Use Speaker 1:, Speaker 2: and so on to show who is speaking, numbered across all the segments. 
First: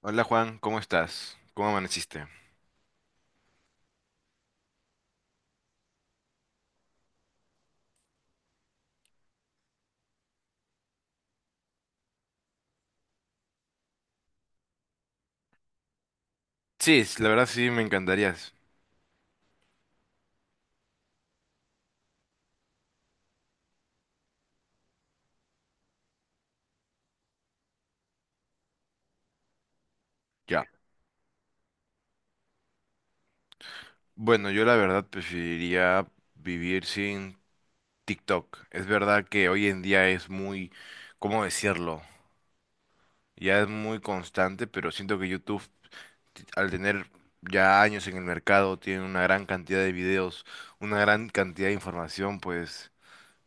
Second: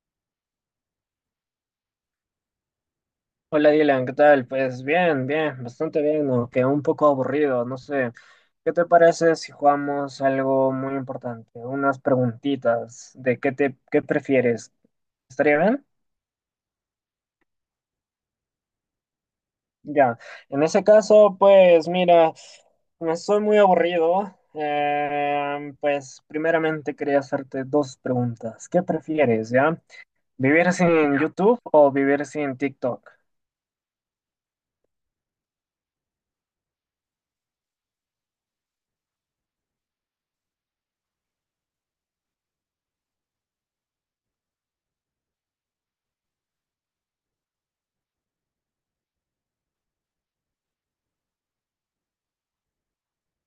Speaker 1: Hola Juan, ¿cómo estás? ¿Cómo amaneciste?
Speaker 2: Hola Dylan, ¿qué tal? Pues bien, bastante bien, aunque un poco aburrido, no sé. ¿Qué te parece si jugamos algo muy importante? Unas preguntitas de qué prefieres. ¿Estaría bien?
Speaker 1: Sí, s- la verdad sí me encantaría.
Speaker 2: Ya. En ese caso, pues mira, me estoy muy aburrido. Pues primeramente quería hacerte dos preguntas. ¿Qué prefieres, ya?
Speaker 1: Ya.
Speaker 2: ¿Vivir sin YouTube o vivir sin TikTok?
Speaker 1: Bueno, yo la verdad preferiría vivir sin TikTok. Es verdad que hoy en día es muy, ¿cómo decirlo? Ya es muy constante, pero siento que YouTube, t- al tener ya años en el mercado, tiene una gran cantidad de videos, una gran cantidad de información, pues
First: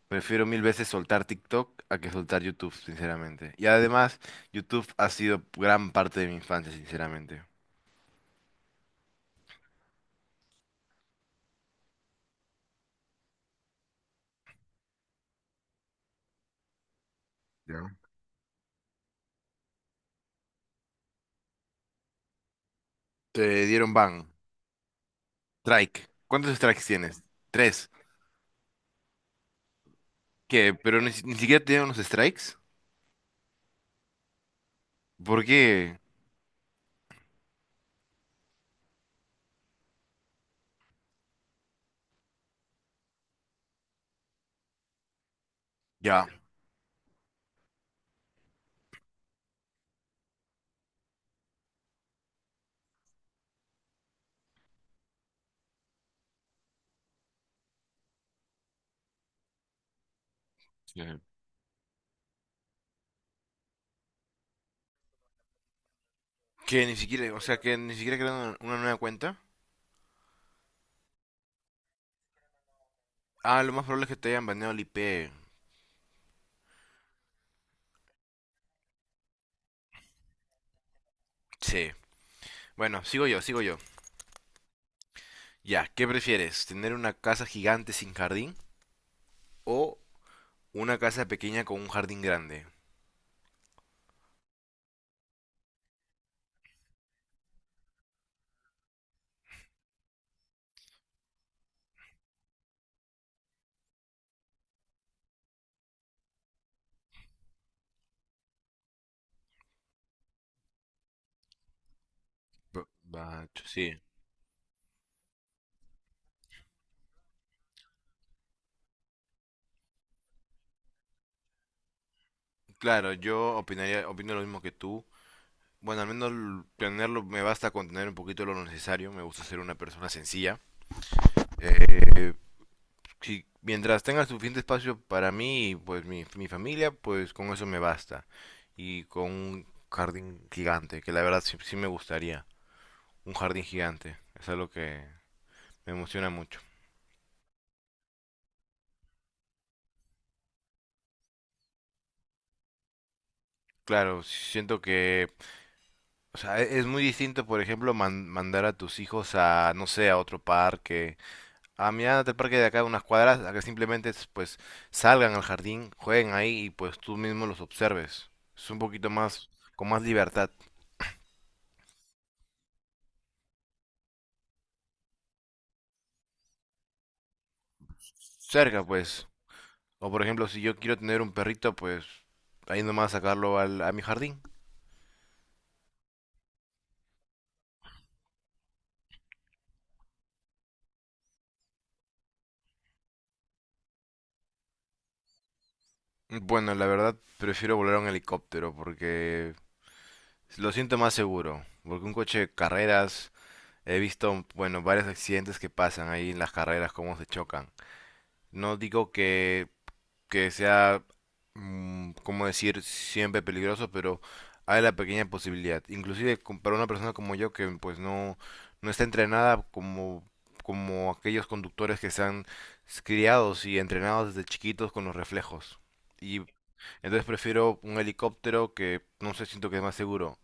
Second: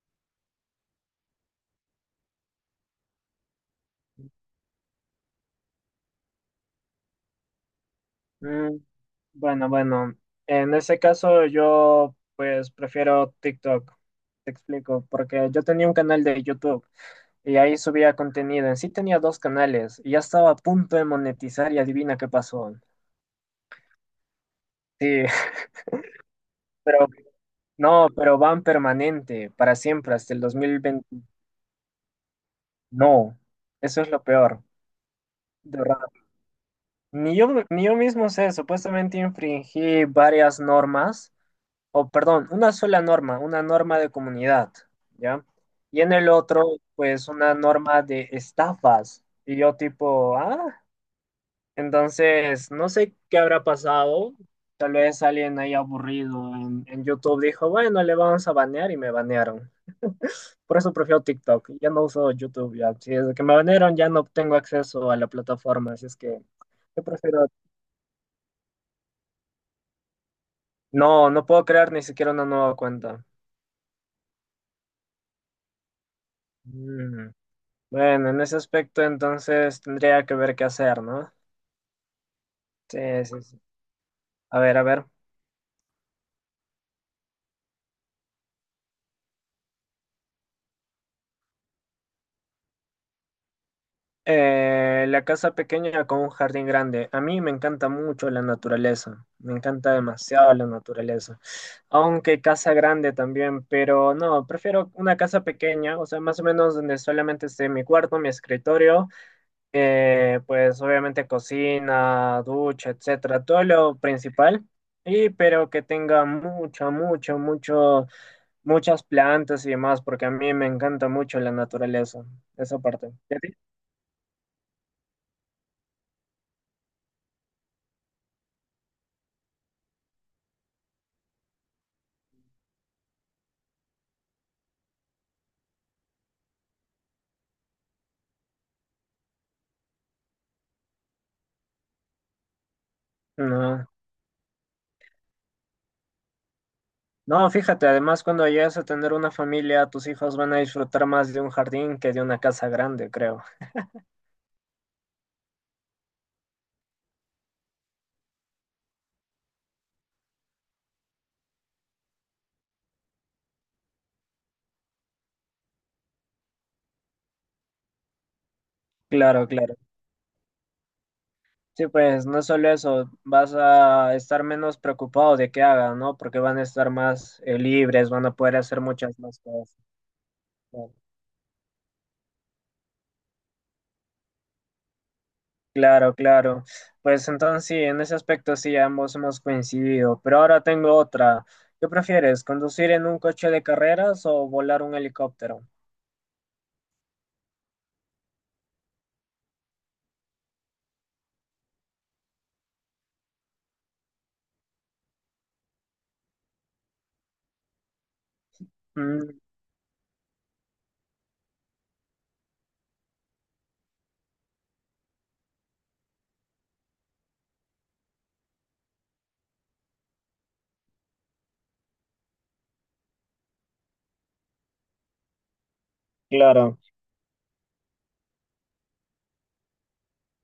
Speaker 1: prefiero mil veces soltar TikTok a que soltar YouTube, sinceramente. Y además, YouTube ha sido gran parte de mi infancia, sinceramente.
Speaker 2: Mm, bueno, en ese caso yo pues prefiero TikTok, te explico, porque yo tenía un canal de YouTube y ahí
Speaker 1: Ya.
Speaker 2: subía contenido, en sí tenía dos canales y ya estaba a punto de monetizar y adivina qué pasó.
Speaker 1: Te dieron ban.
Speaker 2: Sí,
Speaker 1: Strike. ¿Cuántos strikes
Speaker 2: pero
Speaker 1: tienes? Tres.
Speaker 2: no, pero van permanente, para siempre, hasta el dos
Speaker 1: ¿Qué?
Speaker 2: mil
Speaker 1: ¿Pero ni,
Speaker 2: veinte.
Speaker 1: si- ni siquiera tienen unos strikes?
Speaker 2: No, eso es lo peor,
Speaker 1: ¿Por
Speaker 2: de
Speaker 1: qué?
Speaker 2: verdad. Ni yo mismo sé, supuestamente infringí varias normas o perdón, una sola norma, una norma de comunidad, ¿ya? Y en
Speaker 1: Ya.
Speaker 2: el otro, pues una norma de estafas. Y yo tipo, ah, entonces, no sé qué habrá pasado. Tal vez alguien ahí aburrido en YouTube dijo, bueno, le vamos a banear y me banearon. Por eso
Speaker 1: Sí.
Speaker 2: prefiero TikTok. Ya no uso YouTube. Ya. Si desde que me banearon ya no tengo acceso a la plataforma. Así es que
Speaker 1: Que ni
Speaker 2: yo
Speaker 1: siquiera, o
Speaker 2: prefiero...
Speaker 1: sea, que ni siquiera crearon una nueva cuenta.
Speaker 2: No, no puedo crear ni siquiera una nueva cuenta.
Speaker 1: Ah, lo más probable es que te hayan baneado el IP.
Speaker 2: Mm. Bueno, en ese aspecto entonces tendría que ver qué hacer, ¿no?
Speaker 1: Sí.
Speaker 2: Sí,
Speaker 1: Bueno, sigo yo,
Speaker 2: sí, sí.
Speaker 1: sigo yo.
Speaker 2: A ver, a ver.
Speaker 1: Ya, ¿qué prefieres? ¿Tener una casa gigante sin jardín o una casa pequeña con un jardín grande?
Speaker 2: La casa pequeña con un jardín grande. A mí me encanta mucho la naturaleza. Me encanta demasiado la naturaleza. Aunque casa grande también, pero no, prefiero una casa pequeña, o sea, más o menos donde solamente esté mi cuarto, mi escritorio. Pues obviamente cocina,
Speaker 1: Pero,
Speaker 2: ducha, etcétera,
Speaker 1: ah,
Speaker 2: todo
Speaker 1: ch-
Speaker 2: lo
Speaker 1: sí.
Speaker 2: principal, y pero que tenga mucho, muchas plantas y demás, porque a mí me encanta mucho la naturaleza, esa parte.
Speaker 1: Claro,
Speaker 2: ¿Y a ti?
Speaker 1: yo opinaría, opino lo mismo que tú. Bueno, al menos l- tenerlo me basta con tener un poquito de lo necesario. Me gusta ser una persona sencilla. Eh, si, mientras tenga suficiente espacio para mí y pues mi familia, pues con eso me basta. Y con un jardín gigante, que la verdad sí, sí me gustaría. Un jardín
Speaker 2: No.
Speaker 1: gigante. Es algo que me emociona mucho.
Speaker 2: No, fíjate, además cuando llegues a tener una familia, tus hijos van a disfrutar más de un jardín que de una casa grande, creo.
Speaker 1: Claro, siento que, o sea, e- es muy distinto, por ejemplo, man- mandar a tus hijos a, no sé, a otro parque. A mi edad, del parque de acá, unas cuadras, a que simplemente es, pues salgan al jardín, jueguen ahí y pues tú mismo los observes. Es un poquito
Speaker 2: Claro,
Speaker 1: más,
Speaker 2: claro.
Speaker 1: con más libertad.
Speaker 2: Sí, pues no solo eso, vas a estar menos preocupado de qué hagan, ¿no? Porque van a estar más libres, van a poder hacer
Speaker 1: Cerca,
Speaker 2: muchas
Speaker 1: pues.
Speaker 2: más cosas.
Speaker 1: O por ejemplo, si yo
Speaker 2: ¿No?
Speaker 1: quiero tener un perrito, pues ahí nomás sacarlo al- a mi jardín.
Speaker 2: Claro, claro. Pues entonces sí, en ese aspecto sí, ambos hemos coincidido. Pero ahora tengo otra. ¿Qué prefieres, conducir en un coche de carreras o volar un helicóptero?
Speaker 1: Bueno, la verdad, prefiero volar en helicóptero porque lo siento más seguro. Porque un coche de carreras, he visto, bueno, varios accidentes que pasan ahí en las carreras, cómo se chocan. No digo
Speaker 2: Mm,
Speaker 1: que sea, cómo decir, siempre peligroso, pero hay la pequeña posibilidad. Inclusive con- para una persona como yo que pues no, no está entrenada como, como aquellos conductores que están criados y entrenados desde chiquitos con los reflejos. Y
Speaker 2: claro.
Speaker 1: entonces prefiero un helicóptero que no sé, siento que es más seguro.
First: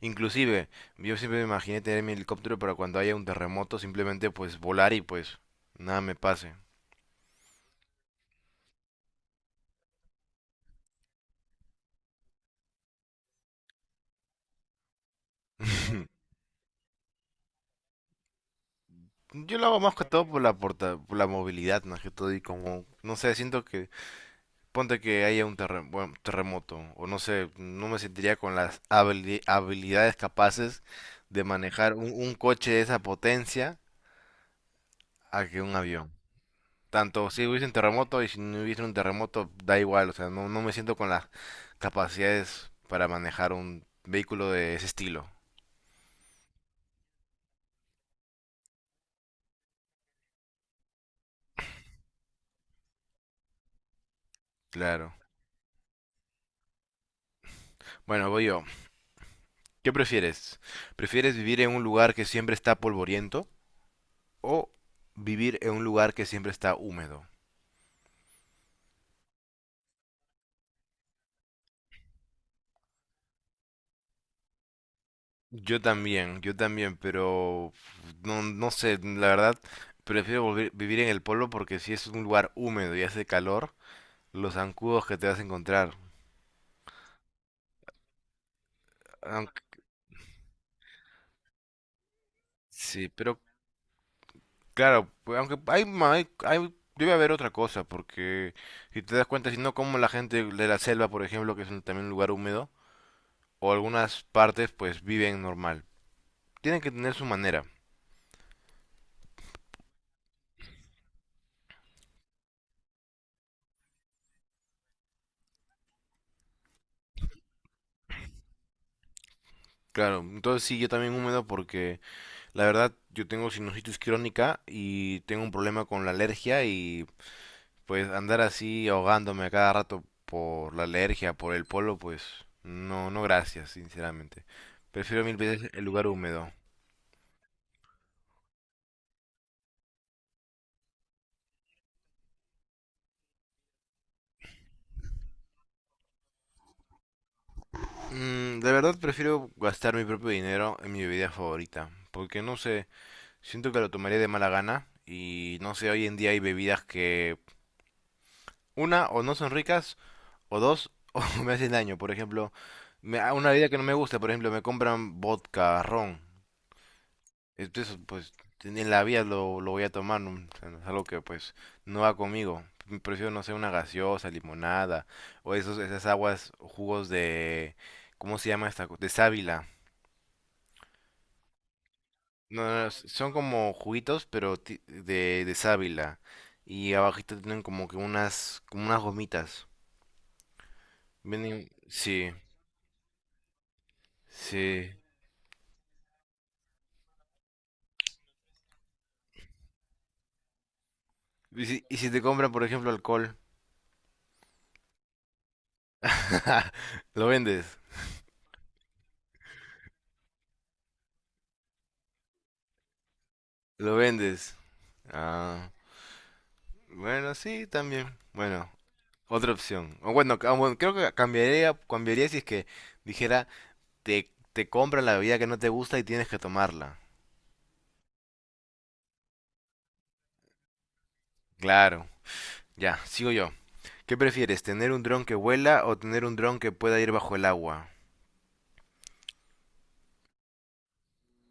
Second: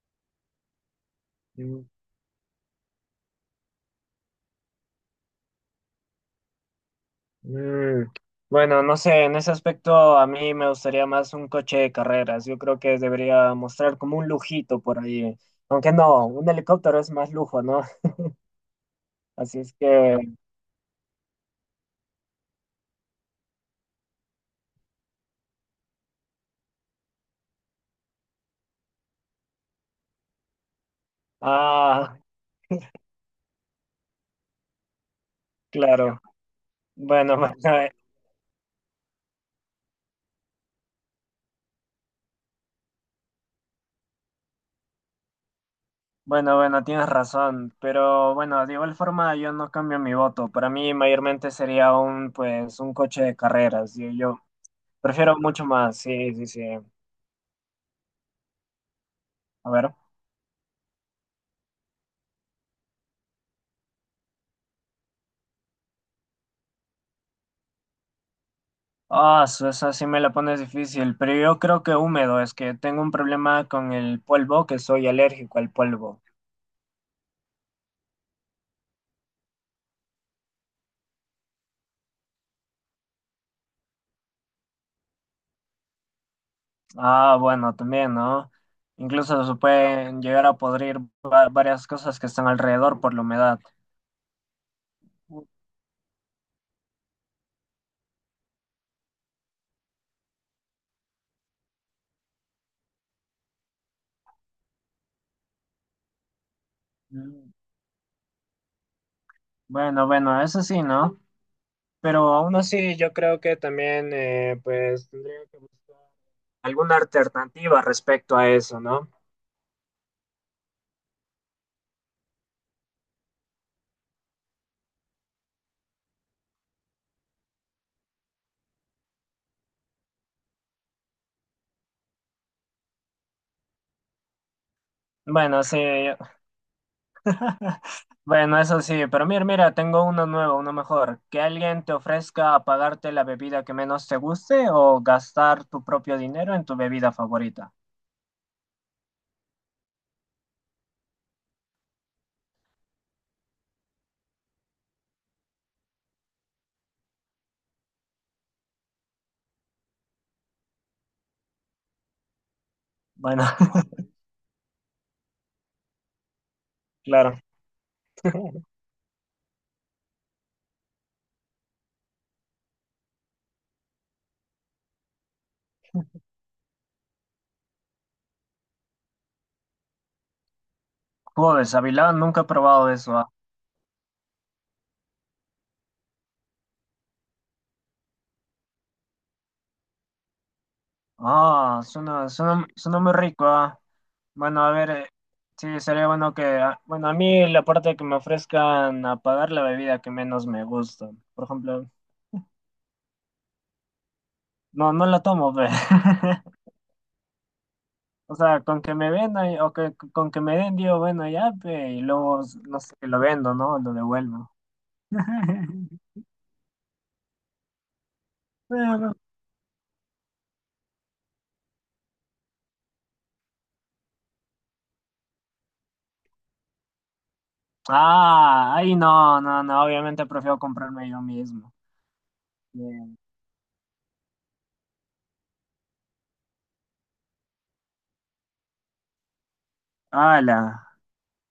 Speaker 1: Inclusive, yo siempre me imaginé tener mi helicóptero para cuando haya un terremoto, simplemente pues volar y pues nada me pase.
Speaker 2: Mm, bueno, no sé, en ese aspecto a mí me gustaría más un coche de carreras. Yo creo que debería mostrar como un lujito por ahí. Aunque no, un helicóptero es más lujo, ¿no?
Speaker 1: Yo
Speaker 2: Así
Speaker 1: lo
Speaker 2: es
Speaker 1: hago más que
Speaker 2: que,
Speaker 1: todo por la porta- por la movilidad, más que todo, y como, no sé, siento que, ponte que haya un terre- bueno, terremoto, o no sé, no me sentiría con las habili- habilidades capaces de manejar
Speaker 2: ah,
Speaker 1: un coche de esa potencia a que un avión.
Speaker 2: claro.
Speaker 1: Tanto
Speaker 2: Bueno,
Speaker 1: si hubiese un
Speaker 2: eh,
Speaker 1: terremoto y si no hubiese un terremoto, da igual, o sea, no, no me siento con las capacidades para manejar un vehículo de ese estilo,
Speaker 2: bueno, tienes razón. Pero bueno, de igual forma yo no cambio mi voto. Para mí mayormente sería un, pues, un coche de carreras. Yo
Speaker 1: claro.
Speaker 2: prefiero mucho más, sí, sí, sí.
Speaker 1: Bueno, voy yo.
Speaker 2: A
Speaker 1: ¿Qué
Speaker 2: ver.
Speaker 1: prefieres? ¿Prefieres vivir en un lugar que siempre está polvoriento o vivir en un lugar que siempre está húmedo?
Speaker 2: Ah, su- esa sí me la pones difícil, pero yo creo que húmedo, es que tengo un problema con el polvo, que soy alérgico al polvo.
Speaker 1: Yo también, pero no, no sé, la verdad, prefiero volver- vivir en el pueblo porque si es un lugar húmedo y hace calor, los zancudos que te vas a encontrar.
Speaker 2: Ah, bueno, también, ¿no? Incluso se
Speaker 1: Aunque,
Speaker 2: pueden llegar a podrir va- varias cosas que están alrededor
Speaker 1: sí,
Speaker 2: por la
Speaker 1: pero
Speaker 2: humedad.
Speaker 1: claro, pues, aunque hay, ma- hay- debe haber otra cosa, porque si te das cuenta, si no como la gente de la selva, por ejemplo, que es un- también un lugar húmedo, o algunas partes, pues viven normal. Tienen que tener su
Speaker 2: Mm,
Speaker 1: manera.
Speaker 2: bueno, eso sí, ¿no? Pero aún así, yo creo que también, pues, tendría que buscar alguna alternativa respecto a eso, ¿no?
Speaker 1: Claro, entonces sí, yo también húmedo porque la verdad, yo tengo sinusitis crónica y tengo un problema con la alergia y pues andar así ahogándome a cada rato por la alergia, por el polo, pues no, no gracias, sinceramente. Prefiero mil
Speaker 2: Bueno,
Speaker 1: veces
Speaker 2: sí,
Speaker 1: el lugar húmedo.
Speaker 2: bueno, eso sí, pero mira, mira, tengo uno nuevo, uno mejor. Que alguien te ofrezca pagarte la bebida que menos te guste o gastar tu propio dinero en tu bebida favorita.
Speaker 1: Mm, de verdad prefiero gastar mi propio dinero en mi bebida favorita, porque no sé, siento que lo tomaría de mala gana y no sé, hoy en día hay bebidas que una o no son ricas o dos o me hacen daño. Por ejemplo, me, a
Speaker 2: Bueno,
Speaker 1: una bebida que no me gusta, por ejemplo, me compran vodka, ron.
Speaker 2: claro.
Speaker 1: Entonces, pues en la vida lo voy a tomar, ¿no? O sea, no es algo que pues no va conmigo. Prefiero, no sé, una gaseosa, limonada o esos, esas aguas, jugos de... ¿Cómo se llama esta? Co- de sábila.
Speaker 2: Joder, Avilán, nunca he
Speaker 1: No, no,
Speaker 2: probado
Speaker 1: no,
Speaker 2: eso. Ah,
Speaker 1: son como juguitos, pero ti- de sábila. Y abajito tienen como que unas, como unas gomitas. Vienen,
Speaker 2: ah, suena,
Speaker 1: sí,
Speaker 2: suena, suena muy rico. Ah. Bueno, a
Speaker 1: sí,
Speaker 2: ver, sí, sería bueno que, ah, bueno, a mí la parte que me ofrezcan a pagar la bebida que menos me gusta. Por
Speaker 1: ¿y si,
Speaker 2: ejemplo,
Speaker 1: y si te compran, por ejemplo, alcohol?
Speaker 2: no, no la tomo, ve.
Speaker 1: Lo vendes,
Speaker 2: O sea, con que me vendan o que con que me den, digo, bueno, ya, pe, y luego, no sé, lo vendo, ¿no? Lo
Speaker 1: lo
Speaker 2: devuelvo.
Speaker 1: vendes. Ah, bueno, sí, también. Bueno,
Speaker 2: Pero...
Speaker 1: otra opción. O bueno, ca- bueno, creo que cambiaría, cambiaría si es que dijera, te compran la bebida que no te gusta y tienes que tomarla.
Speaker 2: Ah, ahí no, no, no, obviamente prefiero comprarme yo mismo.
Speaker 1: Claro, ya,
Speaker 2: Bien.
Speaker 1: sigo yo. ¿Qué prefieres, tener un dron que vuela o tener un dron que pueda ir bajo el agua?
Speaker 2: Ala,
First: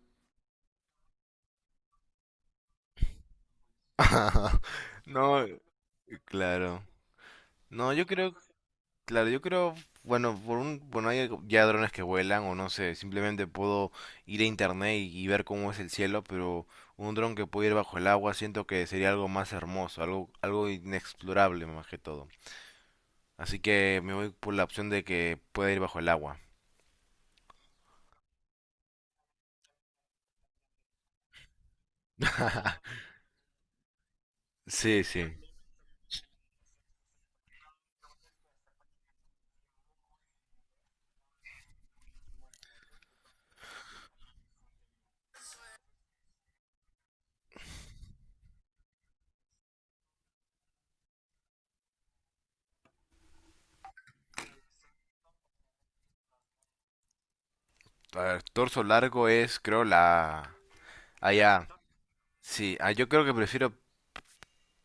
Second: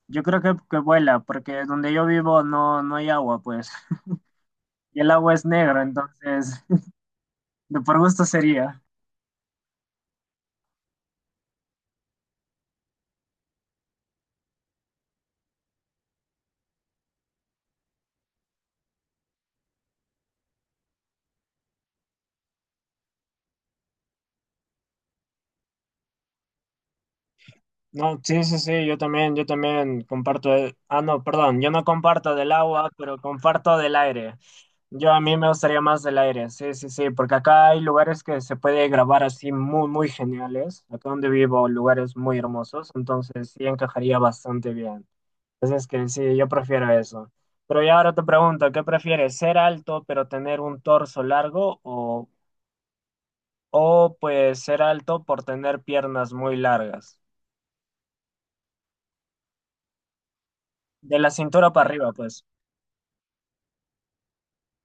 Speaker 2: yo creo que vuela, porque donde yo vivo no, no hay agua, pues. Y el agua es
Speaker 1: No,
Speaker 2: negra, entonces,
Speaker 1: claro.
Speaker 2: de
Speaker 1: No,
Speaker 2: por
Speaker 1: yo
Speaker 2: gusto
Speaker 1: creo,
Speaker 2: sería.
Speaker 1: claro, yo creo, bueno, por un, bueno, hay ya drones que vuelan o no sé, simplemente puedo ir a internet y ver cómo es el cielo, pero un dron que puede ir bajo el agua siento que sería algo más hermoso, algo, algo inexplorable más que todo. Así que me voy por la opción de que pueda ir bajo el agua.
Speaker 2: No, sí, sí, sí, yo también comparto, el- ah, no, perdón, yo no comparto del agua, pero comparto del aire.
Speaker 1: Sí,
Speaker 2: Yo a
Speaker 1: sí.
Speaker 2: mí me gustaría más del aire, sí, sí, sí, porque acá hay lugares que se puede grabar así muy geniales, acá donde vivo, lugares muy hermosos, entonces sí encajaría bastante bien. Entonces que sí, yo prefiero eso. Pero ya ahora te pregunto, ¿qué prefieres? ¿Ser alto pero tener un torso largo o pues ser alto por tener piernas muy largas?
Speaker 1: A ver, torso largo es, creo, la...
Speaker 2: De la
Speaker 1: Allá.
Speaker 2: cintura para arriba, pues.
Speaker 1: Sí, ah, yo creo que prefiero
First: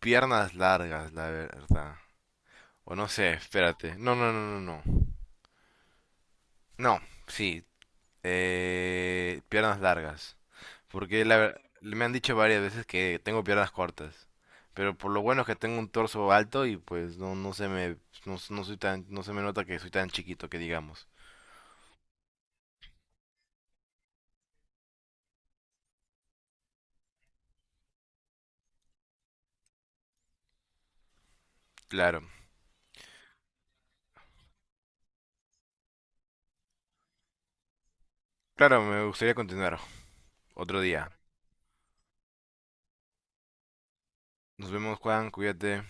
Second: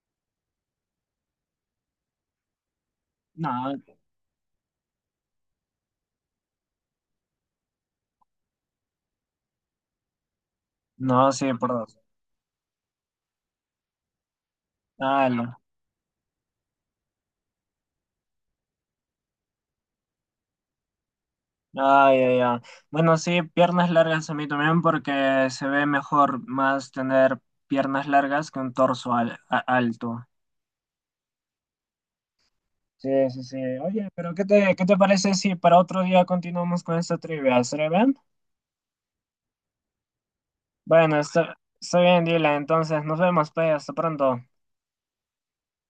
Speaker 1: piernas largas, la verdad. O no sé,
Speaker 2: No,
Speaker 1: espérate. No, no, no, no, no. No, sí, piernas largas. Porque
Speaker 2: no,
Speaker 1: la
Speaker 2: sí,
Speaker 1: ver-
Speaker 2: por dos.
Speaker 1: me han dicho varias veces que tengo piernas cortas. Pero por lo
Speaker 2: Ah,
Speaker 1: bueno
Speaker 2: lo-
Speaker 1: es que tengo un torso alto y pues no, no se me, no, no soy tan, no se me nota que soy tan chiquito que digamos.
Speaker 2: Ay, ay, ay. Bueno, sí, piernas largas a mí también porque se ve mejor más tener piernas largas que un torso al- a- alto.
Speaker 1: Claro.
Speaker 2: Sí, sí, sí. Oye, pero ¿qué te parece si para otro día continuamos con esta trivia? ¿Será bien?
Speaker 1: Claro, me gustaría continuar otro día.
Speaker 2: Bueno, está bien, Dylan. Entonces, nos vemos, pues. Hasta pronto.
Speaker 1: Nos vemos, Juan, cuídate.